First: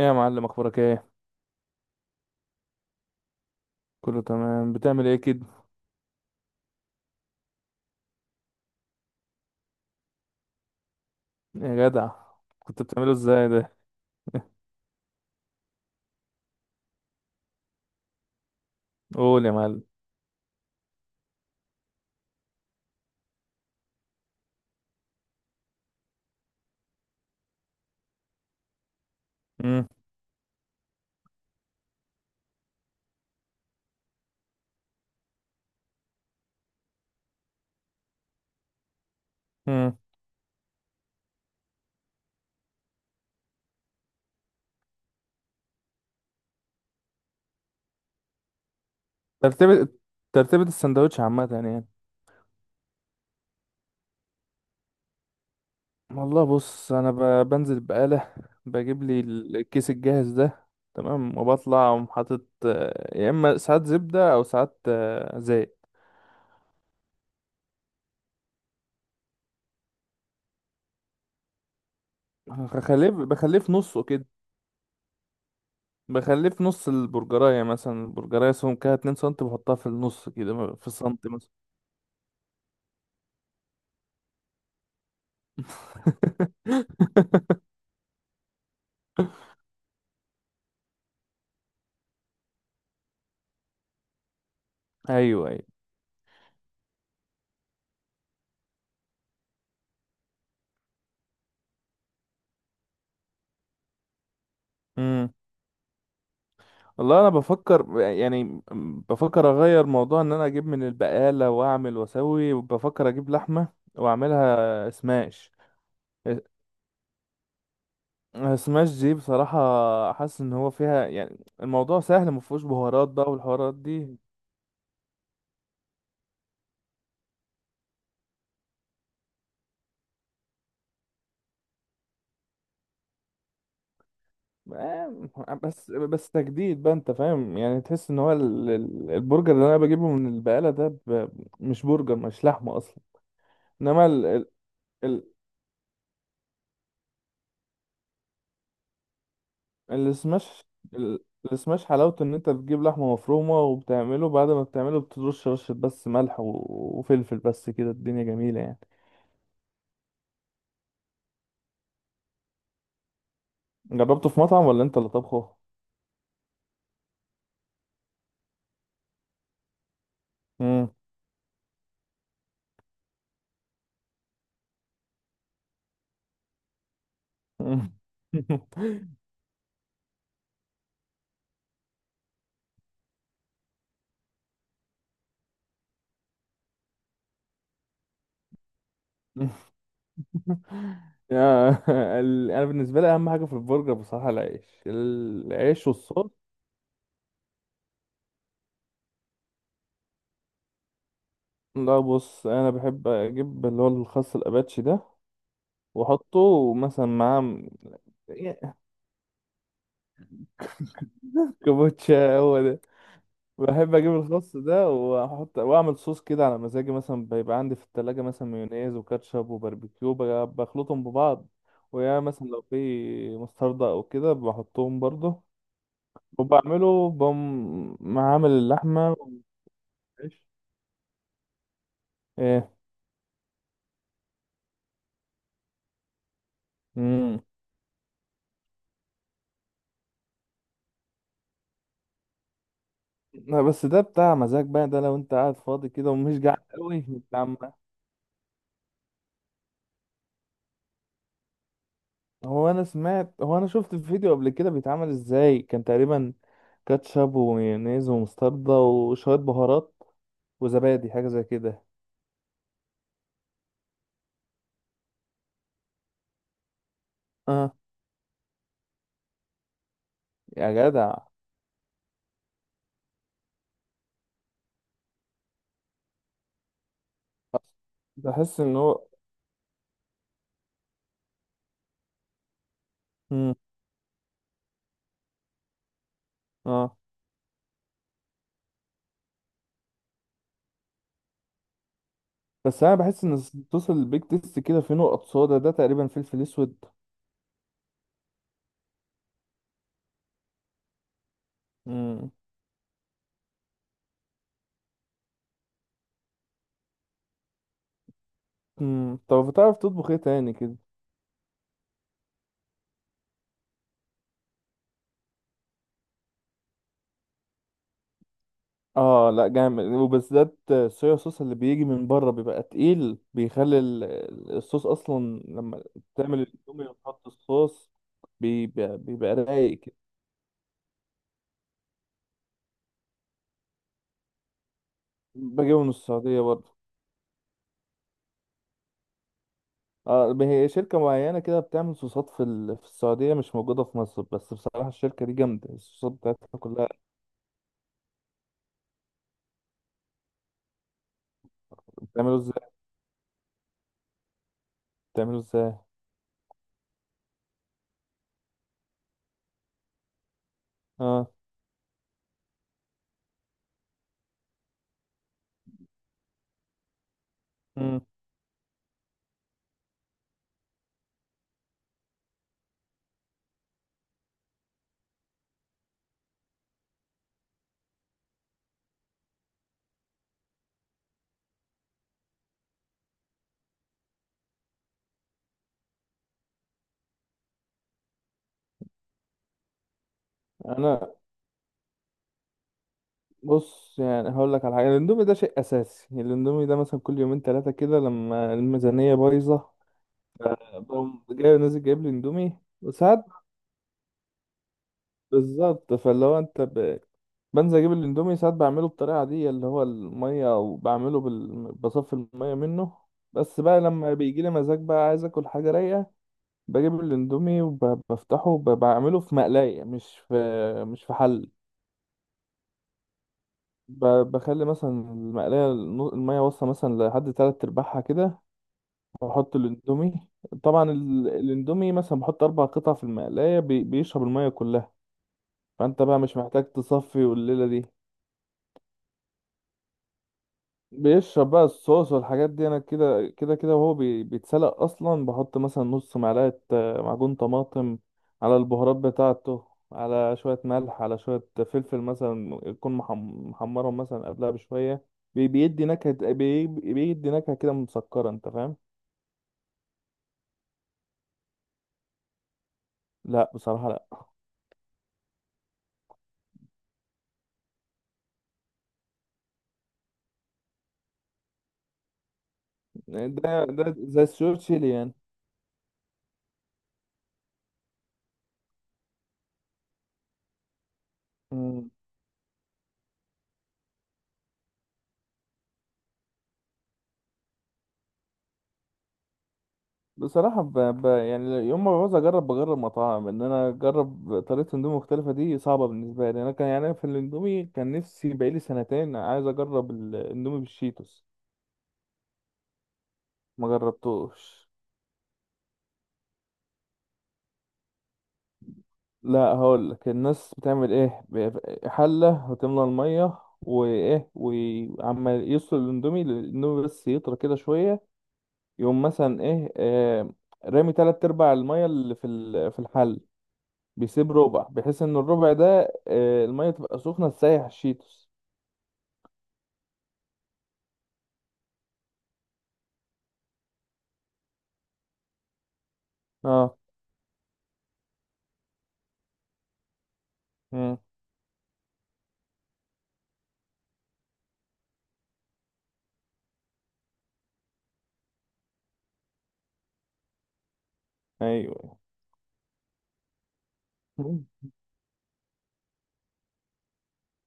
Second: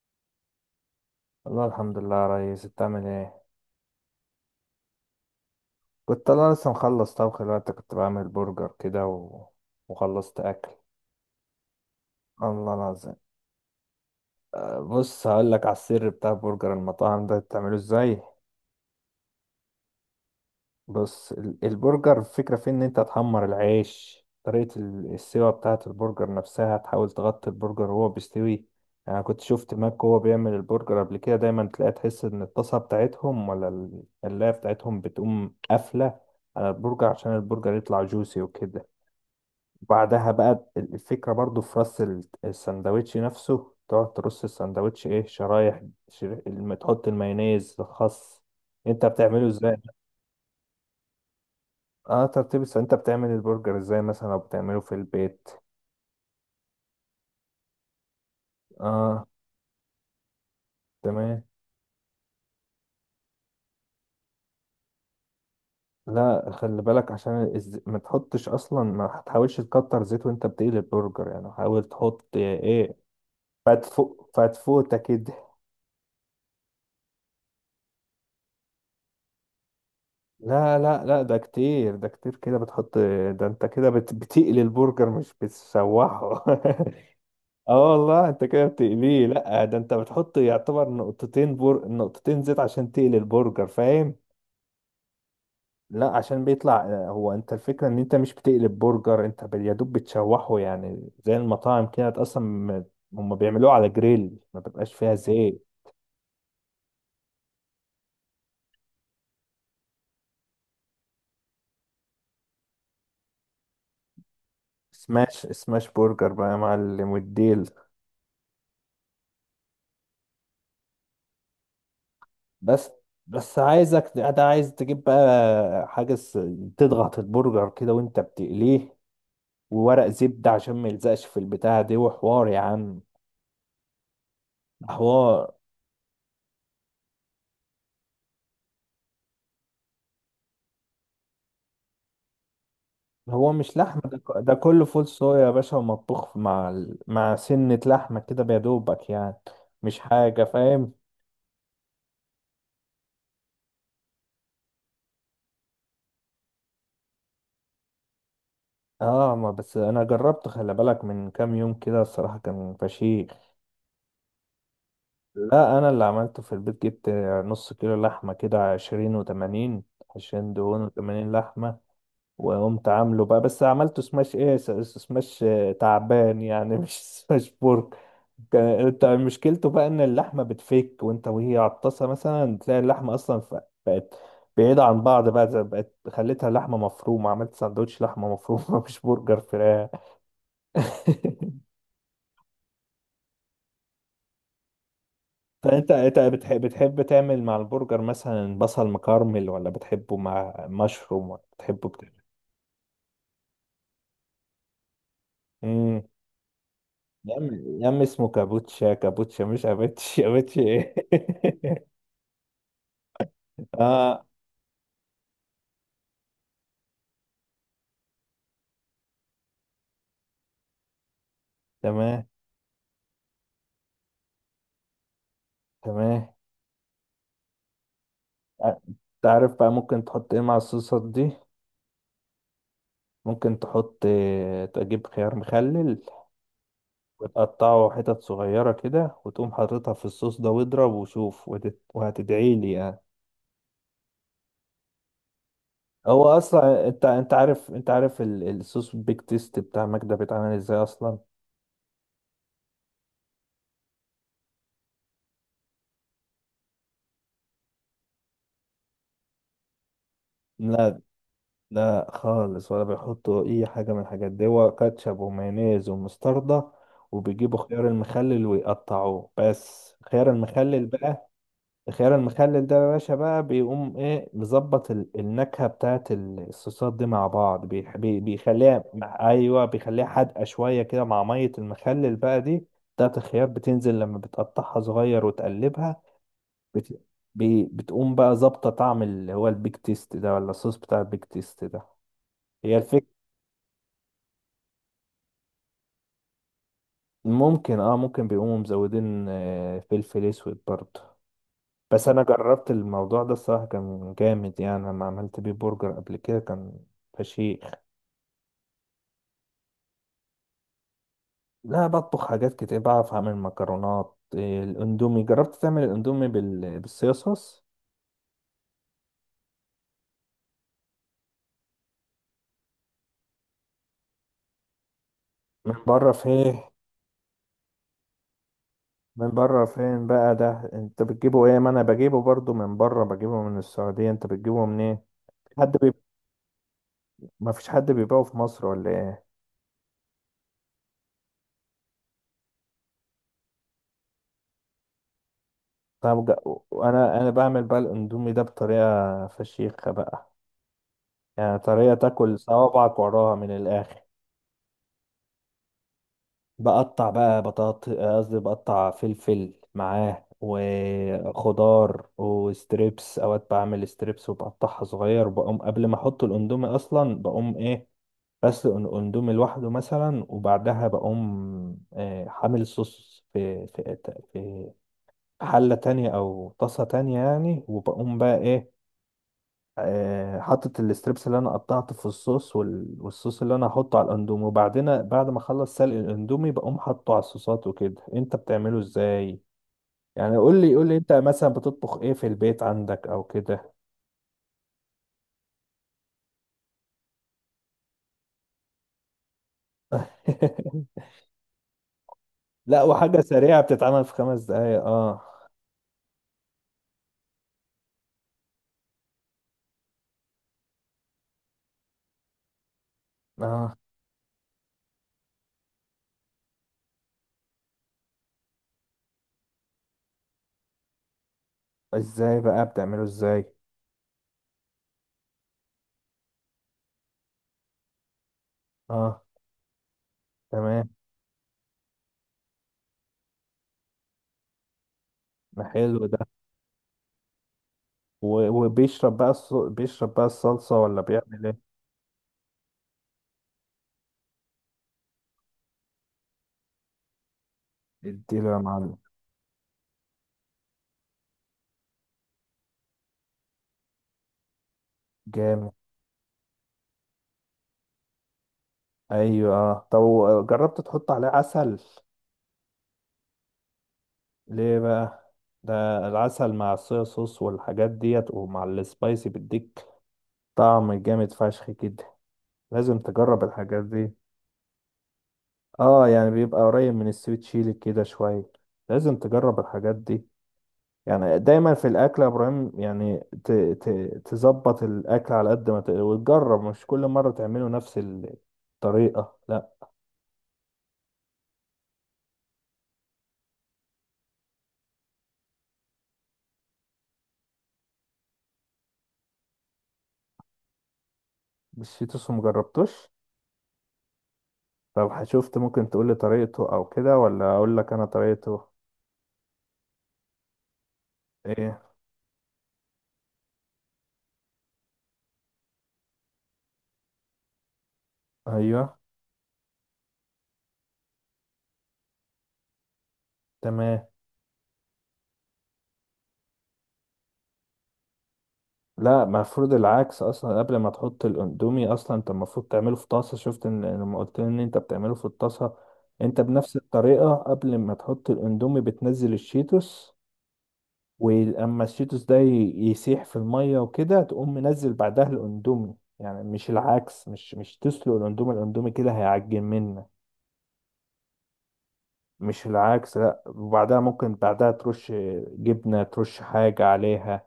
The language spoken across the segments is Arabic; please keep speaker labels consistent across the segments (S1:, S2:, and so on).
S1: ايه يا معلم، اخبارك ايه؟
S2: والله الحمد لله يا ريس، انت عامل ايه؟
S1: كله تمام؟ بتعمل ايه كده؟
S2: كنت انا لسه مخلص طبخ دلوقتي، كنت بعمل برجر كده وخلصت اكل.
S1: يا جدع.
S2: الله
S1: كنت بتعمله
S2: العظيم.
S1: ازاي ده؟
S2: بص هقول لك على السر بتاع برجر المطاعم ده بتعمله ازاي.
S1: قول يا معلم.
S2: بص البرجر الفكرة في إن أنت تحمر العيش، طريقة السوا بتاعة البرجر نفسها تحاول تغطي البرجر وهو بيستوي. يعني أنا كنت شفت
S1: امم
S2: ماك وهو بيعمل البرجر قبل كده، دايما تلاقي تحس إن الطاسة بتاعتهم ولا القلاية بتاعتهم بتقوم قافلة على البرجر عشان البرجر يطلع جوسي وكده.
S1: امم
S2: بعدها بقى الفكرة برضو في رص السندوتش نفسه، تقعد ترص السندوتش إيه، شرايح، تحط المايونيز الخاص. أنت بتعمله إزاي؟
S1: ترتيب ترتيبة السندوتش عامة يعني.
S2: اه، ترتيب انت بتعمل البرجر ازاي مثلا، او بتعمله في البيت؟
S1: والله بص، انا بنزل بقالة، بجيب لي
S2: اه.
S1: الكيس الجاهز ده. تمام،
S2: تمام.
S1: وبطلع أقوم حاطط يا اما ساعات زبدة او ساعات زيت.
S2: لا خلي بالك، عشان ما تحطش اصلا، ما تحاولش تكتر زيت وانت بتقلي البرجر، يعني حاول تحط ايه،
S1: بخليه في نصه كده.
S2: فتفوتة كده.
S1: بخليه في نص البرجراية مثلا، البرجراية سمكها 2 سم، بحطها في النص كده،
S2: لا
S1: في
S2: لا لا،
S1: سنتي
S2: ده
S1: مثلا.
S2: كتير، ده كتير كده بتحط. ده انت كده بتقلي البرجر مش بتشوحه. اه والله انت كده بتقليه. لا، ده انت بتحط يعتبر نقطتين نقطتين زيت عشان تقلي البرجر، فاهم؟
S1: ايوه، ايوه.
S2: لا، عشان بيطلع هو انت الفكرة ان انت مش بتقلب برجر، انت يا دوب بتشوحه، يعني زي المطاعم كده اصلا، هم بيعملوه على جريل، ما بيبقاش فيها
S1: امم
S2: زيت.
S1: والله انا بفكر يعني، بفكر اغير موضوع، ان انا اجيب من البقالة واعمل واسوي، وبفكر اجيب لحمة واعملها
S2: سماش،
S1: سماش.
S2: سماش برجر بقى يا معلم والديل.
S1: سماش دي بصراحة حاسس ان هو فيها، يعني الموضوع سهل، مفهوش
S2: بس
S1: بهارات بقى
S2: بس،
S1: والحوارات
S2: عايزك
S1: دي.
S2: ده، عايز تجيب بقى حاجة تضغط البرجر كده وانت بتقليه، وورق زبدة عشان ما يلزقش في البتاعة دي، وحوار يا عم. ده حوار.
S1: بس بس تجديد بقى، انت فاهم؟ يعني تحس ان هو البرجر اللي انا بجيبه من البقالة ده مش برجر، مش لحمة اصلا.
S2: هو مش لحمة
S1: انما
S2: ده، ده كله فول
S1: ال-
S2: صويا يا باشا، ومطبوخ مع مع سنة لحمة كده بيدوبك يعني، مش حاجة،
S1: السماش،
S2: فاهم؟
S1: ال- السماش حلاوته ان انت بتجيب لحمه مفرومه وبتعمله، بعد ما بتعمله بترش رشه بس ملح وفلفل، بس كده الدنيا جميله يعني.
S2: اه، ما بس انا جربت، خلي بالك، من كام يوم كده الصراحة كان فشيخ.
S1: جربته في مطعم ولا انت اللي طبخه؟
S2: لا انا اللي عملته في البيت، جبت نص كيلو لحمة كده، 20 و80، عشرين دهون
S1: مم.
S2: وتمانين لحمة وقمت عامله بقى، بس عملته سماش ايه، سماش تعبان يعني مش سماش
S1: مم.
S2: بورك. انت مشكلته بقى ان اللحمه بتفك وانت وهي على الطاسه، مثلا تلاقي اللحمه اصلا بقت بعيده عن بعض بقى، بقت خليتها لحمه مفرومه، عملت سندوتش لحمه مفرومه مش برجر فراخ.
S1: يا انا بالنسبه لي اهم حاجه في البرجر بصراحه العيش، العيش
S2: فانت انت
S1: والصوص.
S2: بتحب تعمل مع البرجر مثلا بصل مكرمل، ولا بتحبه مع مشروم، ولا بتحبه
S1: لا، بص، انا بحب اجيب اللي هو الخس الاباتشي ده،
S2: بتعمل؟
S1: واحطه مثلا
S2: يا
S1: معاه.
S2: عم يا عم، اسمه كابوتشا، كابوتشا مش اباتشي، اباتشي ايه!
S1: كابوتشا هو. بحب اجيب
S2: اه
S1: الخس ده واحط واعمل صوص كده على مزاجي، مثلا بيبقى عندي في التلاجة مثلا مايونيز وكاتشب وباربيكيو، بخلطهم ببعض، ويا
S2: تمام.
S1: مثلا لو في مستردة او كده بحطهم برضه،
S2: تمام.
S1: وبعمله بقوم معامل
S2: آه،
S1: اللحمة
S2: تعرف بقى ممكن تحط ايه
S1: والعيش.
S2: مع الصوصات دي؟
S1: ايه؟
S2: ممكن تحط تجيب خيار مخلل
S1: امم
S2: وتقطعه حتت صغيرة كده، وتقوم حاططها في الصوص ده، واضرب وشوف، وهتدعي لي يعني.
S1: لا، بس ده بتاع مزاج بقى، ده لو انت قاعد فاضي كده
S2: هو
S1: ومش جعان
S2: اصلا انت
S1: قوي.
S2: انت عارف، انت عارف الصوص بيك تيست بتاع ماجدة بيتعمل ازاي اصلا؟
S1: هو انا سمعت، هو انا شفت الفيديو قبل كده بيتعمل ازاي. كان تقريبا كاتشب ومايونيز ومستردة وشوية بهارات
S2: لا،
S1: وزبادي، حاجة زي كده.
S2: لا خالص، ولا بيحطوا اي حاجه من الحاجات دي. هو كاتشب ومايونيز ومستردة، وبيجيبوا
S1: اه.
S2: خيار المخلل ويقطعوه، بس خيار
S1: يا
S2: المخلل
S1: جدع.
S2: بقى. الخيار المخلل ده يا باشا بقى بيقوم ايه، مظبط النكهه بتاعت الصوصات دي مع بعض،
S1: بحس ان
S2: بيخليها
S1: هو
S2: ايوه بيخليها حادقه شويه كده، مع ميه المخلل بقى دي بتاعت الخيار،
S1: امم
S2: بتنزل لما بتقطعها صغير وتقلبها.
S1: اه،
S2: بت... بتقوم بقى ظابطه طعم اللي هو البيك تيست ده، ولا الصوص بتاع البيك تيست ده. هي
S1: بس انا
S2: الفكرة.
S1: بحس ان صوص البيك تيست كده فيه نقط صودا، ده تقريبا فلفل اسود.
S2: ممكن، اه ممكن، بيقوموا مزودين فلفل اسود برضه. بس انا
S1: امم
S2: جربت الموضوع ده، الصراحه كان جامد يعني، لما عملت بيه برجر قبل كده كان فشيخ.
S1: طب بتعرف تطبخ ايه تاني كده؟
S2: لا، بطبخ حاجات كتير، بعرف اعمل مكرونات، الاندومي جربت تعمل الاندومي بالصيصوص؟
S1: اه، لا جامد، وبالذات الصويا صوص اللي بيجي من بره بيبقى تقيل، بيخلي الصوص اصلا،
S2: من
S1: لما
S2: بره
S1: تعمل
S2: فين؟
S1: الاندومي وتحط الصوص
S2: من
S1: بيبقى
S2: بره
S1: رايق كده.
S2: فين بقى؟ ده انت بتجيبه ايه، ما انا بجيبه برضه من بره، بجيبه من السعوديه، انت بتجيبه منين؟ حد
S1: بجيبه من
S2: بي...
S1: السعودية برضه.
S2: ما فيش حد بيبيعه في مصر ولا ايه؟
S1: اه، هي شركة معينة كده بتعمل صوصات في السعودية، مش موجودة في مصر، بس بصراحة الشركة دي جامدة، الصوصات
S2: طب
S1: بتاعتها كلها.
S2: وانا انا بعمل بقى الاندومي ده بطريقه فشيخه بقى، يعني طريقه
S1: بتعمله
S2: تاكل
S1: ازاي
S2: صوابعك وراها من الاخر.
S1: بتعمله ازاي؟
S2: بقطع بقى بطاط، قصدي بقطع فلفل معاه
S1: اه.
S2: وخضار وستريبس، اوقات بعمل ستريبس وبقطعها صغير، بقوم قبل ما احط الاندومي اصلا بقوم ايه،
S1: مم.
S2: بسلق الاندومي لوحده مثلا، وبعدها بقوم حامل صوص في حلة تانية أو طاسة تانية يعني، وبقوم بقى إيه، حطت الستريبس اللي انا قطعته في الصوص والصوص اللي انا هحطه على الاندومي، وبعدين بعد ما اخلص سلق الاندومي بقوم حاطه على الصوصات وكده. انت بتعمله ازاي يعني؟ قول لي، قول لي
S1: انا
S2: انت مثلا بتطبخ ايه في البيت عندك او كده؟
S1: بص، يعني هقول لك على حاجه. الاندومي ده شيء اساسي، الاندومي ده مثلا كل يومين ثلاثه كده لما الميزانيه بايظه، بقوم جاي نازل جايب لي اندومي.
S2: لا، وحاجة
S1: وساعات
S2: سريعة بتتعمل في 5 دقايق. اه.
S1: بالظبط، فاللي هو انت بنزل اجيب الاندومي. ساعات بعمله بالطريقه دي اللي هو الميه، وبعمله بصفي الميه منه. بس
S2: اه.
S1: بقى لما بيجي لي مزاج بقى عايز اكل حاجه رايقه، بجيب الاندومي وبفتحه وبعمله في مقلايه، مش في حل.
S2: ازاي بقى؟ بتعمله ازاي؟
S1: بخلي مثلا المقلايه، الميه واصله مثلا لحد تلات ارباعها كده،
S2: اه.
S1: واحط الاندومي.
S2: تمام.
S1: طبعا الاندومي مثلا بحط اربع قطع في المقلايه، بيشرب الميه كلها،
S2: ده
S1: فانت
S2: حلو ده.
S1: بقى مش محتاج تصفي. والليله دي
S2: وبيشرب بقى الص... بيشرب بقى الصلصة ولا بيعمل
S1: بيشرب
S2: ايه؟
S1: بقى الصوص والحاجات دي، انا كده كده كده وهو بيتسلق اصلا. بحط مثلا نص معلقه معجون طماطم
S2: اديله
S1: على
S2: يا
S1: البهارات
S2: معلم.
S1: بتاعته، على شويه ملح، على شويه فلفل مثلا، يكون محمرهم مثلا قبلها بشويه.
S2: جامد.
S1: بيدي نكهه، بيدي نكهه كده مسكره، انت فاهم؟
S2: ايوه. آه. طب جربت تحط عليه عسل؟
S1: لا بصراحه.
S2: ليه بقى؟ ده العسل مع الصويا صوص والحاجات ديت، ومع السبايسي، بيديك طعم جامد فشخ كده. لازم
S1: لا،
S2: تجرب الحاجات
S1: ده
S2: دي.
S1: زي السوشي تشيلي
S2: اه، يعني بيبقى قريب من السويت شيلي كده شوية. لازم تجرب الحاجات دي. يعني دايما في
S1: يعني.
S2: الاكل يا ابراهيم يعني، تظبط الاكل على قد ما وتجرب، مش كل مرة تعمله نفس الطريقة، لا.
S1: بصراحة يعني يوم ما بعوز بجرب مطاعم. إن أنا أجرب طريقة أندومي مختلفة دي صعبة بالنسبة لي. أنا كان، يعني أنا في الأندومي، كان نفسي بقالي سنتين عايز أجرب الأندومي بالشيتوس.
S2: مش في، مجربتوش.
S1: ما جربتوش.
S2: طب شفت ممكن تقولي طريقته او كده، ولا اقول لك انا طريقته؟
S1: لا، هقولك الناس بتعمل إيه،
S2: ايه.
S1: حلة وتملى المية وإيه، وعمال يسلق الأندومي، بس يطرى كده شوية.
S2: ايوه.
S1: يقوم مثلا إيه، رامي تلات أرباع المية اللي في الحلة،
S2: تمام.
S1: بيسيب ربع بحيث ان الربع ده الميه تبقى سخنه تسيح الشيتوس.
S2: لا المفروض العكس، اصلا قبل ما تحط الاندومي اصلا انت المفروض تعمله في طاسه، شفت ان إن لما قلت لي ان انت بتعمله في الطاسه، انت بنفس
S1: اه.
S2: الطريقه قبل ما تحط الاندومي بتنزل الشيتوس،
S1: امم
S2: ولما الشيتوس ده يسيح في الميه وكده، تقوم منزل بعدها الاندومي، يعني مش العكس، مش تسلق الاندومي، الاندومي كده هيعجن منك.
S1: ايوه.
S2: مش العكس، لا. وبعدها ممكن،
S1: مم.
S2: بعدها ترش جبنة، ترش حاجة عليها.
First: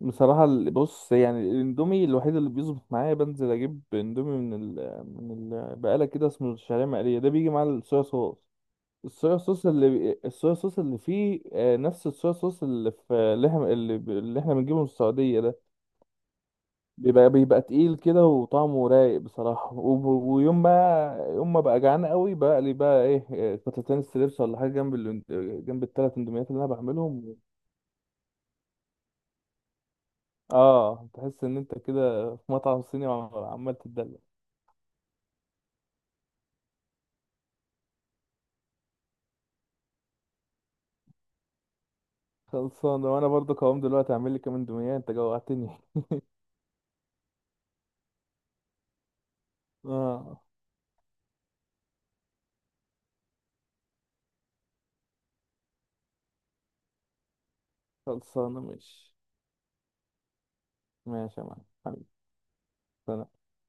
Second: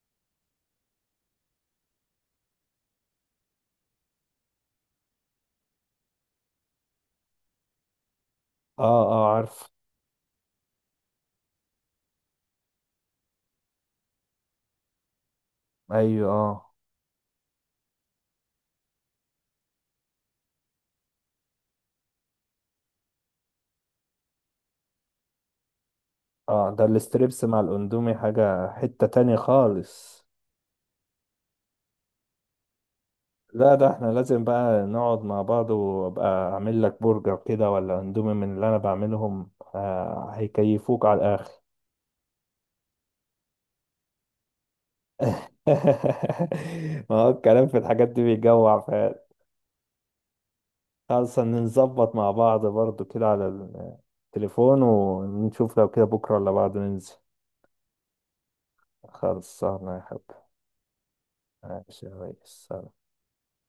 S1: بصراحه بص، يعني الاندومي الوحيد اللي بيظبط معايا، بنزل اجيب اندومي من من البقاله كده، اسمه الشعريه مقليه، ده بيجي مع الصويا صوص.
S2: اه، اه عارف.
S1: الصويا صوص اللي فيه نفس الصويا صوص اللي في اللي احنا بنجيبه من السعوديه ده،
S2: ايوه. اه،
S1: بيبقى تقيل كده وطعمه رايق بصراحة. ويوم ما يوم ما بقى جعان قوي بقى لي بقى إيه، قطعتين ستريبس ولا حاجة جنب جنب الثلاث اندوميات اللي انا
S2: اه، ده
S1: بعملهم.
S2: الاستريبس مع الاندومي حاجة، حتة تانية خالص.
S1: اه، تحس ان انت كده في مطعم صيني،
S2: لا
S1: عمال
S2: ده احنا
S1: تتدلع.
S2: لازم بقى نقعد مع بعض، وابقى اعمل لك برجر كده، ولا اندومي من اللي انا بعملهم، آه هيكيفوك على الاخر.
S1: خلصانة. وانا برضو قوام دلوقتي اعمل لي كام اندومية، انت جوعتني.
S2: ما هو الكلام في الحاجات دي بيجوع فعلا.
S1: اه.
S2: خلاص، نظبط مع بعض برضو كده على التليفون، ونشوف لو كده بكرة ولا بعد ننزل.
S1: خلصانة، ماشي.
S2: خلصانة يا حب.
S1: ماشي يا معلم
S2: ماشي
S1: حبيبي.
S2: يا ريس.
S1: سلام.